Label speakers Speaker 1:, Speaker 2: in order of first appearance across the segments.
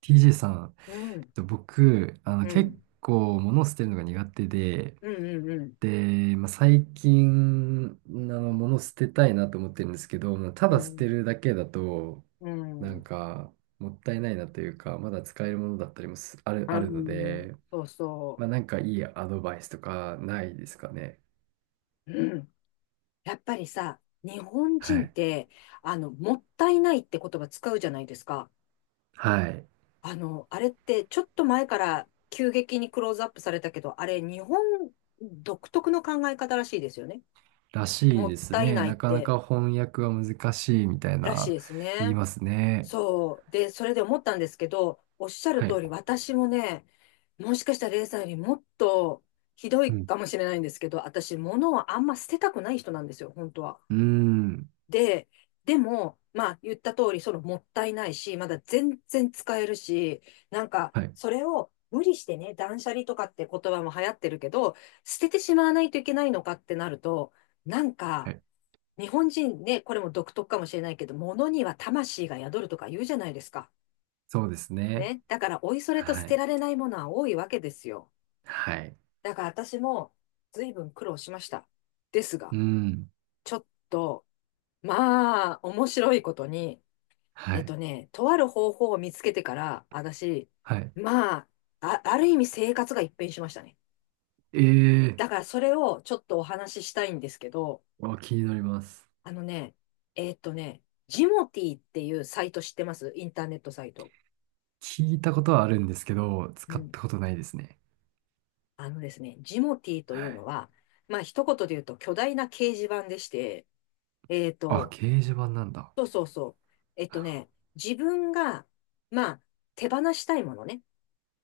Speaker 1: TJ さん、
Speaker 2: うん、
Speaker 1: 僕、
Speaker 2: う
Speaker 1: 結
Speaker 2: ん、
Speaker 1: 構物を捨てるのが苦手で、
Speaker 2: うん、うん、
Speaker 1: で、まあ、最近、物を捨てたいなと思ってるんですけど、まあた
Speaker 2: う
Speaker 1: だ捨て
Speaker 2: ん、
Speaker 1: るだけだと、
Speaker 2: うん、
Speaker 1: な
Speaker 2: う
Speaker 1: ん
Speaker 2: ん
Speaker 1: か、もったいないなというか、まだ使えるものだったりもすある、あるので、
Speaker 2: そうそ
Speaker 1: まあ、なんかいいアドバイスとかないですかね。
Speaker 2: う。うん。やっぱりさ、日本
Speaker 1: は
Speaker 2: 人っ
Speaker 1: い。
Speaker 2: て、もったいないって言葉使うじゃないですか。
Speaker 1: はい。
Speaker 2: あの、あれって、ちょっと前から急激にクローズアップされたけど、あれ、日本独特の考え方らしいですよね。
Speaker 1: らし
Speaker 2: も
Speaker 1: い
Speaker 2: っ
Speaker 1: です
Speaker 2: たい
Speaker 1: ね。
Speaker 2: ない
Speaker 1: な
Speaker 2: っ
Speaker 1: かな
Speaker 2: て、
Speaker 1: か翻訳は難しいみたい
Speaker 2: らしい
Speaker 1: な
Speaker 2: です
Speaker 1: 言い
Speaker 2: ね。
Speaker 1: ますね。
Speaker 2: そう。で、それで思ったんですけど、おっしゃる
Speaker 1: は
Speaker 2: 通
Speaker 1: い。
Speaker 2: り、私もね、もしかしたらレイさんよりもっとひど
Speaker 1: う
Speaker 2: い
Speaker 1: ん。
Speaker 2: かもしれないんですけど、私、物をあんま捨てたくない人なんですよ、本当は。
Speaker 1: うーん。
Speaker 2: で、でも、まあ、言った通り、そのもったいないし、まだ全然使えるし、なんか、
Speaker 1: はい。
Speaker 2: それを無理してね、断捨離とかって言葉も流行ってるけど、捨ててしまわないといけないのかってなると、なん
Speaker 1: は
Speaker 2: か、
Speaker 1: い。
Speaker 2: 日本人ね、これも独特かもしれないけど、物には魂が宿るとか言うじゃないですか。
Speaker 1: そうですね。
Speaker 2: ね。だから、おいそれと捨
Speaker 1: は
Speaker 2: て
Speaker 1: い。
Speaker 2: られないものは多いわけですよ。
Speaker 1: はい。
Speaker 2: だから私も随分苦労しました。ですが、
Speaker 1: うん。
Speaker 2: ちょっと、まあ、面白いことに、
Speaker 1: はい。
Speaker 2: とある方法を見つけてから、私、
Speaker 1: はい。
Speaker 2: まあ、ある意味生活が一変しましたね。
Speaker 1: ええ
Speaker 2: だからそれをちょっとお話ししたいんですけど、
Speaker 1: ー、あ、気になります。
Speaker 2: あのね、えっとね、ジモティーっていうサイト知ってます？インターネットサイト。
Speaker 1: 聞いたことはあるんですけど、
Speaker 2: う
Speaker 1: 使っ
Speaker 2: ん、
Speaker 1: たことないですね。
Speaker 2: あのですね、ジモティーと
Speaker 1: は
Speaker 2: いう
Speaker 1: い。
Speaker 2: のは、まあ一言で言うと巨大な掲示板でして、えっ
Speaker 1: あ、
Speaker 2: と、
Speaker 1: 掲示板なんだ。
Speaker 2: そうそうそう。えっとね、自分が、まあ手放したいものね。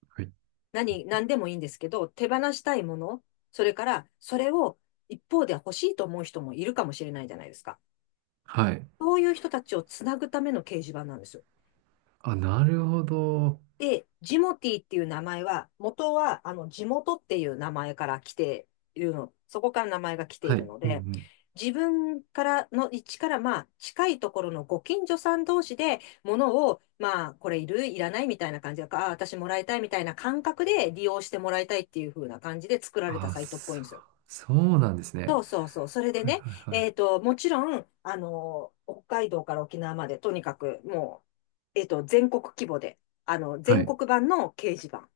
Speaker 1: はい。
Speaker 2: 何でもいいんですけど、手放したいもの、それからそれを一方で欲しいと思う人もいるかもしれないじゃないですか。
Speaker 1: はい。
Speaker 2: そういう人たちをつなぐための掲示板なんですよ。
Speaker 1: あ、なるほど。
Speaker 2: で、ジモティっていう名前は、元は、あの、地元っていう名前から来ているの、そこから名前が来てい
Speaker 1: はい。う
Speaker 2: る
Speaker 1: ん
Speaker 2: の
Speaker 1: う
Speaker 2: で、
Speaker 1: ん。
Speaker 2: 自分からの位置から、まあ、近いところのご近所さん同士で、物を、まあ、これいる、いらないみたいな感じで、ああ、私もらいたいみたいな感覚で利用してもらいたいっていう風な感じで作られた
Speaker 1: あ、
Speaker 2: サイトっぽい
Speaker 1: そ
Speaker 2: ん
Speaker 1: う、
Speaker 2: ですよ。
Speaker 1: そうなんですね。
Speaker 2: そうそうそう。それで
Speaker 1: はい
Speaker 2: ね、
Speaker 1: はいはい。
Speaker 2: えっと、もちろん、あの、北海道から沖縄まで、とにかく、もう、えっと、全国規模で、あの、
Speaker 1: は
Speaker 2: 全
Speaker 1: い。
Speaker 2: 国版の掲示板っ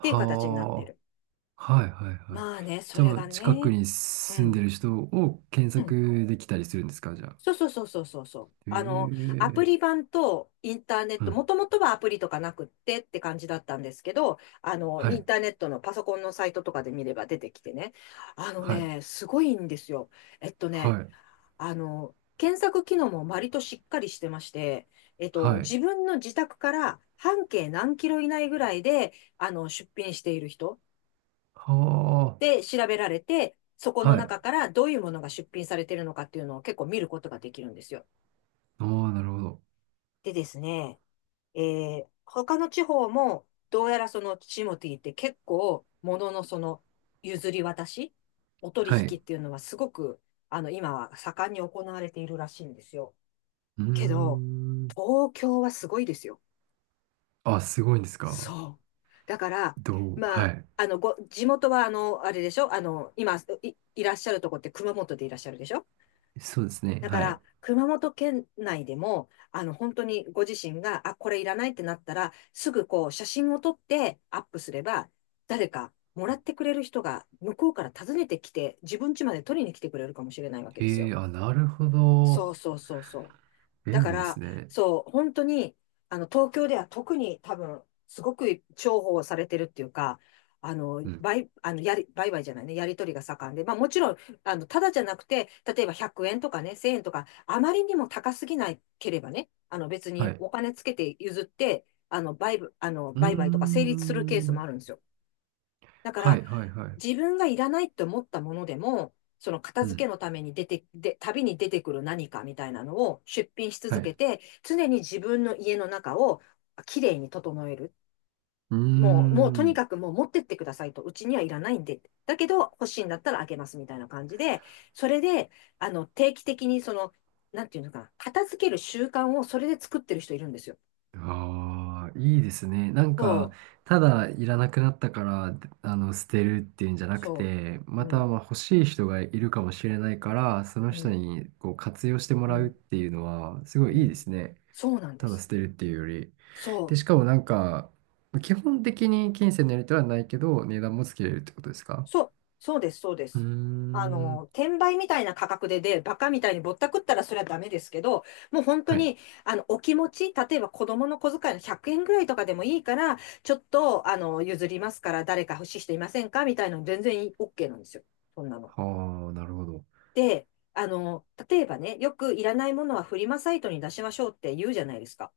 Speaker 2: ていう形になってる。
Speaker 1: あ。はいはいはい。
Speaker 2: まあね、そ
Speaker 1: じゃあ、
Speaker 2: れ
Speaker 1: も
Speaker 2: が
Speaker 1: う近く
Speaker 2: ね、
Speaker 1: に
Speaker 2: う
Speaker 1: 住んで
Speaker 2: ん、
Speaker 1: る人を検
Speaker 2: うん。
Speaker 1: 索できたりするんですか、じゃあ？
Speaker 2: そうそうそうそうそうそう。あの、アプ
Speaker 1: え
Speaker 2: リ
Speaker 1: え。
Speaker 2: 版とインターネッ
Speaker 1: う
Speaker 2: ト、
Speaker 1: ん。
Speaker 2: もともとはアプリとかなくってって感じだったんですけど、あの、
Speaker 1: は
Speaker 2: イン
Speaker 1: い、
Speaker 2: ターネットのパソコンのサイトとかで見れば出てきてね、あの
Speaker 1: はい、
Speaker 2: ね、すごいんですよ。えっと
Speaker 1: は
Speaker 2: ね、
Speaker 1: い、
Speaker 2: あの、検索機能も割としっかりしてまして、えっと、
Speaker 1: はい。
Speaker 2: 自分の自宅から半径何キロ以内ぐらいで、あの、出品している人
Speaker 1: は
Speaker 2: で調べられて、そこ
Speaker 1: あ、
Speaker 2: の
Speaker 1: はい。
Speaker 2: 中からどういうものが出品されているのかっていうのを結構見ることができるんですよ。
Speaker 1: ああ、なるほど。
Speaker 2: でですね、えー、他の地方も、どうやらそのチモティって結構、もののその譲り渡し、お取
Speaker 1: はい。
Speaker 2: 引
Speaker 1: う
Speaker 2: っていうのはすごく、あの、今は盛んに行われているらしいんですよ。
Speaker 1: ー
Speaker 2: けど、
Speaker 1: ん。
Speaker 2: 東京はすごいですよ。
Speaker 1: あ、すごいんですか？
Speaker 2: そう。だから、
Speaker 1: どう、
Speaker 2: ま
Speaker 1: は
Speaker 2: あ、
Speaker 1: い。
Speaker 2: 地元は、あの、あれでしょ、あの、今いらっしゃるとこって熊本でいらっしゃるでしょ？
Speaker 1: そうですね。
Speaker 2: だか
Speaker 1: はい。
Speaker 2: ら、熊本県内でも、あの、本当にご自身が、あ、これいらないってなったら、すぐこう、写真を撮ってアップすれば、誰かもらってくれる人が、向こうから訪ねてきて、自分家まで取りに来てくれるかもしれないわけです
Speaker 1: え
Speaker 2: よ。
Speaker 1: え、あ、なるほど。
Speaker 2: そうそうそうそう。だ
Speaker 1: 便
Speaker 2: か
Speaker 1: 利で
Speaker 2: ら、
Speaker 1: すね。
Speaker 2: そう、本当に、あの、東京では特に多分、すごく重宝されてるっていうか、あの、
Speaker 1: うん。
Speaker 2: 売、あの、やり、売買じゃないね、やり取りが盛んで、まあもちろん、あの、ただじゃなくて、例えば100円とかね、1000円とか、あまりにも高すぎなければね、あの、別
Speaker 1: は
Speaker 2: に
Speaker 1: い。
Speaker 2: お金つけて譲って、あの、
Speaker 1: うー
Speaker 2: 売買とか成立するケースも
Speaker 1: ん。
Speaker 2: あるんですよ。だか
Speaker 1: は
Speaker 2: ら、
Speaker 1: い、はい、はい。
Speaker 2: 自分がいらないって思ったものでも、その片
Speaker 1: う
Speaker 2: 付け
Speaker 1: ん。
Speaker 2: のために出て、で、旅に出てくる何かみたいなのを出品し
Speaker 1: は
Speaker 2: 続
Speaker 1: い。
Speaker 2: けて、常に自分の家の中をきれいに整える。
Speaker 1: うー
Speaker 2: もうとに
Speaker 1: ん。
Speaker 2: かくもう持ってってくださいと、うちにはいらないんで、だけど欲しいんだったらあげますみたいな感じで、それで、あの、定期的にその、なんていうのかな、片付ける習慣をそれで作ってる人いるんですよ。
Speaker 1: ああ、いいですね。なん
Speaker 2: そ
Speaker 1: か、
Speaker 2: う、
Speaker 1: ただいらなくなったから、あの、捨てるっていうんじゃなく
Speaker 2: そ
Speaker 1: て、
Speaker 2: う。
Speaker 1: ま
Speaker 2: う
Speaker 1: た、
Speaker 2: ん、
Speaker 1: まあ、欲しい人がいるかもしれないから、その
Speaker 2: う
Speaker 1: 人
Speaker 2: ん、
Speaker 1: に、こう、活用しても
Speaker 2: う
Speaker 1: らうっ
Speaker 2: ん、
Speaker 1: ていうのは、すご
Speaker 2: う
Speaker 1: いいいで
Speaker 2: ん。
Speaker 1: すね。
Speaker 2: そうなんで
Speaker 1: ただ捨
Speaker 2: す。
Speaker 1: てるっていうより。
Speaker 2: そ
Speaker 1: で、し
Speaker 2: う。
Speaker 1: かもなんか、基本的に金銭のやり取りはないけど、値段もつけれるってことですか？
Speaker 2: そうです、そうで
Speaker 1: うー
Speaker 2: す。あの、
Speaker 1: ん。
Speaker 2: 転売みたいな価格でバカみたいにぼったくったらそれはダメですけど、もう本当
Speaker 1: はい。
Speaker 2: に、あの、お気持ち、例えば子供の小遣いの100円ぐらいとかでもいいから、ちょっと、あの、譲りますから、誰か欲しい人いませんかみたいなの全然OK なんですよ。そんなの。
Speaker 1: はあ、なるほど。
Speaker 2: で、あの、例えばね、よくいらないものはフリマサイトに出しましょうって言うじゃないですか。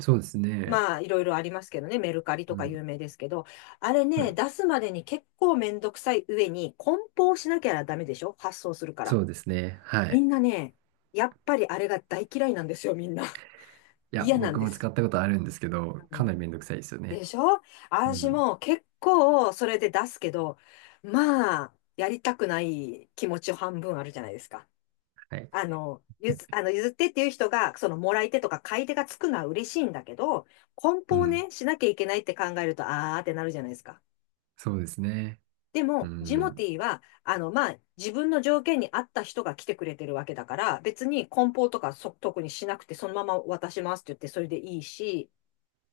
Speaker 1: そうですね。
Speaker 2: まあ、いろいろありますけどね、メルカリと
Speaker 1: う
Speaker 2: か
Speaker 1: ん。
Speaker 2: 有名ですけど、あれ
Speaker 1: は
Speaker 2: ね、
Speaker 1: い。
Speaker 2: 出すまでに結構めんどくさい上に、梱包しなきゃダメでしょ？発送するから。
Speaker 1: そうですね。は
Speaker 2: み
Speaker 1: い。
Speaker 2: んなね、やっぱりあれが大嫌いなんですよ、みんな。
Speaker 1: いや、
Speaker 2: 嫌なん
Speaker 1: 僕
Speaker 2: で
Speaker 1: も
Speaker 2: す。
Speaker 1: 使ったことあるんですけど、
Speaker 2: う
Speaker 1: かなり
Speaker 2: ん、
Speaker 1: めんどくさいですよ
Speaker 2: で
Speaker 1: ね。
Speaker 2: しょ？
Speaker 1: う
Speaker 2: 私
Speaker 1: ん。
Speaker 2: も結構それで出すけど、まあ、やりたくない気持ち半分あるじゃないですか。
Speaker 1: はい。
Speaker 2: あの、ゆず、あの、譲ってっていう人が、その、もらい手とか買い手がつくのは嬉しいんだけど、梱
Speaker 1: う
Speaker 2: 包
Speaker 1: ん。
Speaker 2: ね、しなきゃいけないって考えると、あーってなるじゃないですか。
Speaker 1: そうですね。
Speaker 2: で
Speaker 1: う
Speaker 2: も、ジモ
Speaker 1: ん。
Speaker 2: ティーは、あの、まあ、自分の条件に合った人が来てくれてるわけだから、別に梱包とか特にしなくて、そのまま渡しますって言って、それでいいし、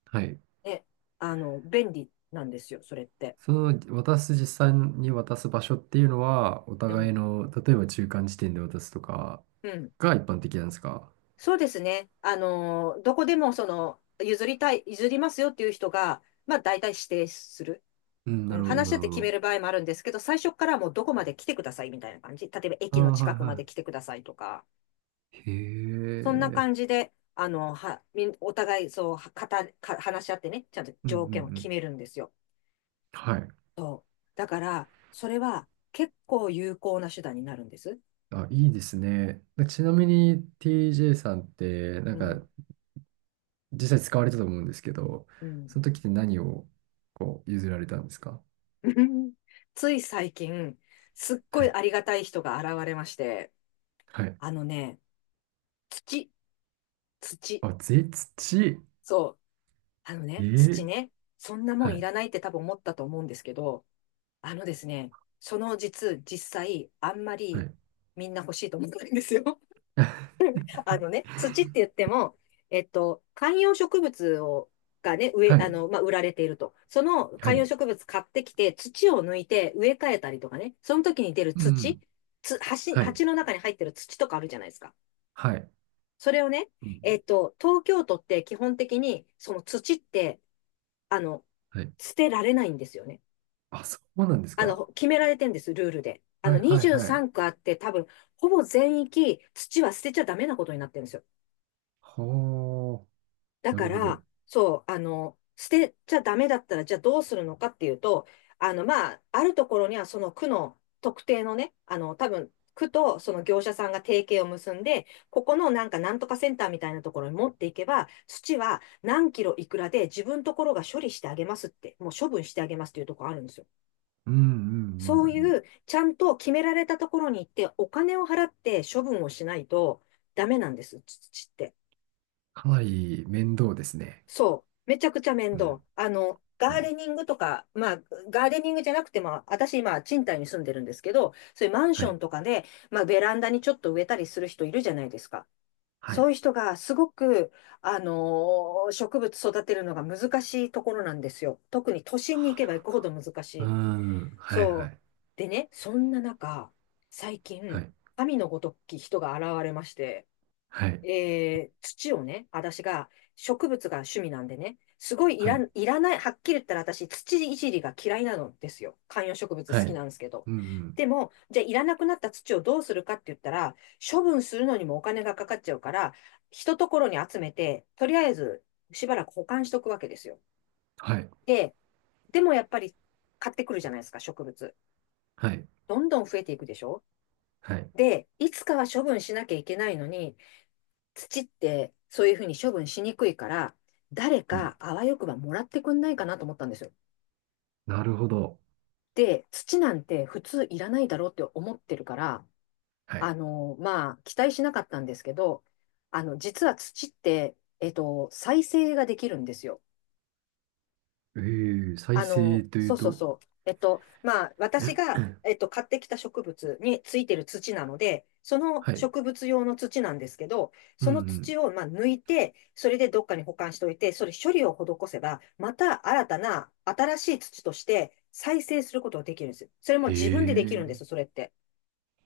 Speaker 1: はい。
Speaker 2: ね、あの、便利なんですよ、それって。
Speaker 1: その、渡す、実際に渡す場所っていうのは、お
Speaker 2: う
Speaker 1: 互い
Speaker 2: ん。
Speaker 1: の、例えば中間地点で渡すとか
Speaker 2: うん。
Speaker 1: が一般的なんですか？
Speaker 2: そうですね。あの、どこでも、その、譲りますよっていう人が、まあ、大体指定する。
Speaker 1: うん、
Speaker 2: う
Speaker 1: な
Speaker 2: ん、
Speaker 1: るほど、
Speaker 2: 話
Speaker 1: な
Speaker 2: し合っ
Speaker 1: るほ
Speaker 2: て決め
Speaker 1: ど。
Speaker 2: る場合もあるんですけど、最初からもうどこまで来てくださいみたいな感じ。例えば
Speaker 1: あ
Speaker 2: 駅の
Speaker 1: あ、
Speaker 2: 近
Speaker 1: はい
Speaker 2: くまで
Speaker 1: は
Speaker 2: 来てくださいとか、
Speaker 1: い。へ
Speaker 2: そんな感
Speaker 1: え。
Speaker 2: じで、お互いそう、はかた、か、話し合ってね、ちゃんと
Speaker 1: うんうん
Speaker 2: 条
Speaker 1: う
Speaker 2: 件を決
Speaker 1: ん。
Speaker 2: めるんですよ。
Speaker 1: はい。
Speaker 2: そう。だから、それは結構有効な手段になるんです。
Speaker 1: あ、いいですね。ちなみに TJ さんって、な
Speaker 2: う
Speaker 1: ん
Speaker 2: ん。
Speaker 1: か、実際使われたと思うんですけど、
Speaker 2: うん。
Speaker 1: その時って何をこう譲られたんですか？
Speaker 2: つい最近、すっご
Speaker 1: は
Speaker 2: い
Speaker 1: い。
Speaker 2: ありがたい人が現れまして、
Speaker 1: はい。
Speaker 2: あのね、土、土。
Speaker 1: あ、土。
Speaker 2: そう。あの
Speaker 1: え
Speaker 2: ね、土
Speaker 1: ー、
Speaker 2: ね、そんなも
Speaker 1: は
Speaker 2: んい
Speaker 1: い。
Speaker 2: らないって多分思ったと思うんですけど、あのですね、その実際、あんま
Speaker 1: は
Speaker 2: り
Speaker 1: い。
Speaker 2: みんな欲しいと思ってないんですよ。あのね、土って言っても、観葉植物がね、植え、
Speaker 1: は
Speaker 2: あ
Speaker 1: い。
Speaker 2: の、まあ、売られていると。その
Speaker 1: は
Speaker 2: 観葉
Speaker 1: い。
Speaker 2: 植物買ってきて、土を抜いて植え替えたりとかね、その時に出る
Speaker 1: う
Speaker 2: 土、
Speaker 1: ん。はい。
Speaker 2: 鉢の中に入ってる土とかあるじゃないですか。
Speaker 1: はい。
Speaker 2: それをね、
Speaker 1: うん。
Speaker 2: 東京都って基本的に、その土って、あの、
Speaker 1: はい。
Speaker 2: 捨てられないんですよね。
Speaker 1: あ、そうなんですか？
Speaker 2: 決められてんです、ルールで。
Speaker 1: はいはいはい。
Speaker 2: 23区あって多分、ほぼ全域土は捨てちゃダメなことになってるんですよ。
Speaker 1: はあ。
Speaker 2: だ
Speaker 1: な
Speaker 2: か
Speaker 1: るほど。
Speaker 2: ら、そう、捨てちゃダメだったら、じゃあどうするのかっていうと、あるところにはその区の特定のね、多分、区とその業者さんが提携を結んで、ここのなんかなんとかセンターみたいなところに持っていけば、土は何キロいくらで自分ところが処理してあげますって、もう処分してあげますっていうところあるんですよ。
Speaker 1: うんうんうん
Speaker 2: そう
Speaker 1: うん。
Speaker 2: いう、ちゃんと決められたところに行って、お金を払って処分をしないとダメなんです、土って。
Speaker 1: かなり面倒ですね。
Speaker 2: そう。めちゃくちゃ面
Speaker 1: う
Speaker 2: 倒。
Speaker 1: ん。
Speaker 2: ガ
Speaker 1: う
Speaker 2: ー
Speaker 1: ん。
Speaker 2: デニングとか、ガーデニングじゃなくても、私今、賃貸に住んでるんですけど、そういうマン
Speaker 1: は
Speaker 2: ション
Speaker 1: い。
Speaker 2: とかで、ベランダにちょっと植えたりする人いるじゃないですか。
Speaker 1: はい。な
Speaker 2: そう
Speaker 1: る
Speaker 2: いう人がすごく、植物育てるのが難しいところなんですよ。特に都心に行けば行くほど難し
Speaker 1: ほど。う
Speaker 2: い。
Speaker 1: ーん。はい
Speaker 2: そ
Speaker 1: は
Speaker 2: う。
Speaker 1: い。
Speaker 2: でね、そんな中、最
Speaker 1: は
Speaker 2: 近、
Speaker 1: い。
Speaker 2: 神のごとき人が現れまして、
Speaker 1: はい。
Speaker 2: 土をね、私が植物が趣味なんでね、すごい
Speaker 1: はい。
Speaker 2: いらない、はっきり言ったら私、土いじりが嫌いなのですよ。観葉植物
Speaker 1: は
Speaker 2: 好き
Speaker 1: い。
Speaker 2: なんですけど。
Speaker 1: うんうん。
Speaker 2: でも、じゃあいらなくなった土をどうするかって言ったら、処分するのにもお金がかかっちゃうから、一ところに集めて、とりあえずしばらく保管しとくわけですよ。
Speaker 1: はい。
Speaker 2: で、でもやっぱり買ってくるじゃないですか、植物。
Speaker 1: はい。
Speaker 2: どんどん増えていくでしょ？
Speaker 1: はい。
Speaker 2: で、いつかは処分しなきゃいけないのに、土ってそういうふうに処分しにくいから、誰
Speaker 1: うん。
Speaker 2: かあわよくばもらってくんないかなと思ったんですよ。
Speaker 1: なるほど。
Speaker 2: で、土なんて普通いらないだろうって思ってるから、
Speaker 1: うん。はい。
Speaker 2: 期待しなかったんですけど、実は土って、再生ができるんですよ。
Speaker 1: えー、再生とい
Speaker 2: そ
Speaker 1: う
Speaker 2: うそう
Speaker 1: と？
Speaker 2: そう。私 が、買ってきた植物についてる土なので、その
Speaker 1: はい。
Speaker 2: 植物用の土なんですけど、
Speaker 1: うん
Speaker 2: そ
Speaker 1: う
Speaker 2: の
Speaker 1: ん。
Speaker 2: 土を、抜いて、それでどっかに保管しておいて、それ処理を施せば、また新たな新しい土として再生することができるんです。それ
Speaker 1: へ
Speaker 2: も自分でできるんで
Speaker 1: え。
Speaker 2: す、それって。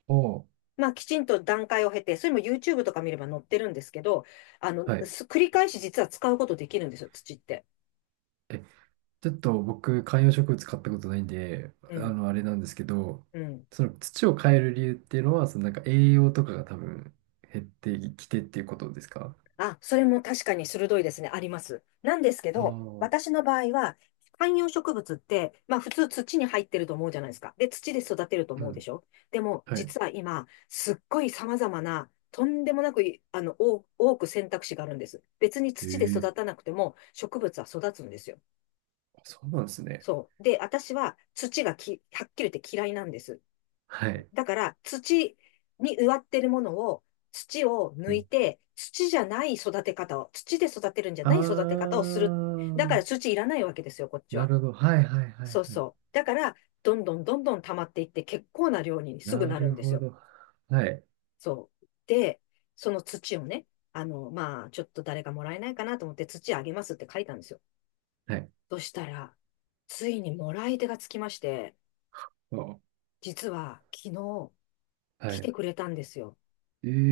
Speaker 1: おー。
Speaker 2: きちんと段階を経て、それも YouTube とか見れば載ってるんですけど、
Speaker 1: はい。
Speaker 2: 繰り返し実は使うことできるんですよ、土って。
Speaker 1: え、ちょっと僕、観葉植物買ったことないんで、
Speaker 2: う
Speaker 1: あ
Speaker 2: ん。
Speaker 1: の、あれなんですけど、
Speaker 2: うん。
Speaker 1: その土を変える理由っていうのは、そのなんか栄養とかが多分減ってきてっていうことですか？
Speaker 2: あ、それも確かに鋭いですね。あります。なんですけ
Speaker 1: ああ
Speaker 2: ど、
Speaker 1: ー、
Speaker 2: 私の場合は、観葉植物って、普通土に入ってると思うじゃないですか。で、土で育てると
Speaker 1: う
Speaker 2: 思うで
Speaker 1: ん。
Speaker 2: しょ。でも、
Speaker 1: はい。
Speaker 2: 実は今、すっごい様々な、とんでもなくい、あの、多多く選択肢があるんです。別に
Speaker 1: え
Speaker 2: 土で
Speaker 1: え。
Speaker 2: 育たなくても、植物は育つんですよ。
Speaker 1: あ、そうなんですね。
Speaker 2: そう。で、私は土がき、はっきり言って嫌いなんです。
Speaker 1: はい。
Speaker 2: だから土に植わってるものを、土を
Speaker 1: う
Speaker 2: 抜い
Speaker 1: ん。
Speaker 2: て、土じゃない育て方を、土で育てるんじゃ
Speaker 1: あ
Speaker 2: ない育て方をする。だか
Speaker 1: ー、
Speaker 2: ら土いらないわけですよ、こっち
Speaker 1: な
Speaker 2: は。
Speaker 1: るほど。はいはいはい
Speaker 2: そう
Speaker 1: はい。
Speaker 2: そう。だから、どんどんどんどん溜まっていって、結構な量にすぐ
Speaker 1: な
Speaker 2: なるん
Speaker 1: る
Speaker 2: です
Speaker 1: ほ
Speaker 2: よ。
Speaker 1: ど。はい。
Speaker 2: そう。で、その土をね、ちょっと誰かもらえないかなと思って、土あげますって書いたんですよ。
Speaker 1: はい。
Speaker 2: そしたら、ついにもらい手がつきまして、
Speaker 1: お、
Speaker 2: 実は昨日
Speaker 1: は
Speaker 2: 来て
Speaker 1: い。
Speaker 2: くれたんですよ。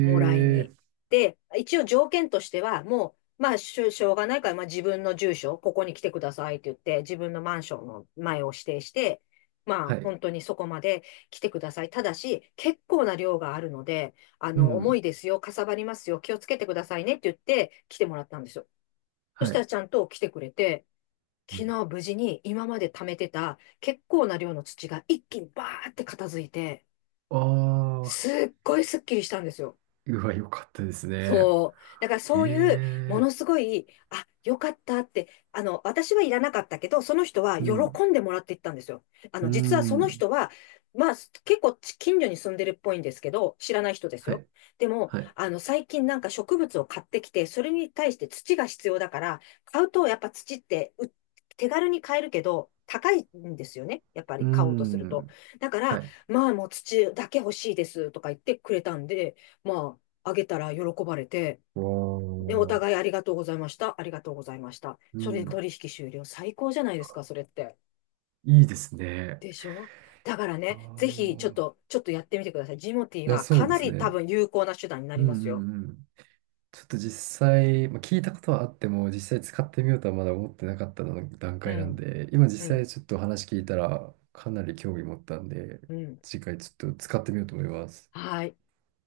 Speaker 2: もらいに。
Speaker 1: え。
Speaker 2: で、一応条件としては、もう、しょうがないから、自分の住所、ここに来てくださいって言って、自分のマンションの前を指定して、
Speaker 1: はい。
Speaker 2: 本当にそこまで来てください。ただし、結構な量があるので、
Speaker 1: う
Speaker 2: 重
Speaker 1: ん。
Speaker 2: いですよ、かさばりますよ、気をつけてくださいねって言って、来てもらったんですよ。そ
Speaker 1: は
Speaker 2: した
Speaker 1: い。
Speaker 2: らちゃんと来てくれて、
Speaker 1: う。
Speaker 2: 昨日無事に今まで貯めてた結構な量の土が一気にバーって片付いて、
Speaker 1: ああ
Speaker 2: すっごいスッキリしたんですよ。
Speaker 1: ー、うわ、よかったですね。
Speaker 2: そう。だから
Speaker 1: へ
Speaker 2: そういう、も
Speaker 1: え。
Speaker 2: のすごい、あ、よかったって、私はいらなかったけど、その人は
Speaker 1: うん。
Speaker 2: 喜んでもらっていったんですよ。
Speaker 1: う
Speaker 2: 実はその
Speaker 1: ん。
Speaker 2: 人は、まあ、結構近所に住んでるっぽいんですけど、知らない人です
Speaker 1: は
Speaker 2: よ。
Speaker 1: い。
Speaker 2: でも、
Speaker 1: はい。
Speaker 2: 最近なんか植物を買ってきて、それに対して土が必要だから、買うとやっぱ土って手軽に買えるけど、高いんですよね。やっぱ
Speaker 1: う
Speaker 2: り買おうとすると。
Speaker 1: ん。
Speaker 2: だか
Speaker 1: は
Speaker 2: ら、
Speaker 1: い。
Speaker 2: もう土だけ欲しいですとか言ってくれたんで、まあ、あげたら喜ばれて、で、お
Speaker 1: わあ。
Speaker 2: 互いありがとうございました、ありがとうございました。
Speaker 1: う
Speaker 2: それで
Speaker 1: ん。
Speaker 2: 取引終了。最高じゃないですか、それって。
Speaker 1: いいですね。
Speaker 2: でしょ？だから
Speaker 1: あ
Speaker 2: ね、ぜひ、
Speaker 1: あ。
Speaker 2: ちょっとやってみてください。ジモティー
Speaker 1: いや、
Speaker 2: は
Speaker 1: そ
Speaker 2: か
Speaker 1: うで
Speaker 2: な
Speaker 1: す
Speaker 2: り多
Speaker 1: ね。
Speaker 2: 分有効な手段にな
Speaker 1: う
Speaker 2: り
Speaker 1: んう
Speaker 2: ますよ。
Speaker 1: んうん。ちょっと実際、まあ、聞いたことはあっても、実際使ってみようとはまだ思ってなかったの段
Speaker 2: う
Speaker 1: 階なん
Speaker 2: ん、
Speaker 1: で、今実
Speaker 2: う
Speaker 1: 際
Speaker 2: ん、
Speaker 1: ちょっと話聞いたら、かなり興味持ったんで、
Speaker 2: うん。
Speaker 1: 次回ちょっと使ってみようと思います。
Speaker 2: はい。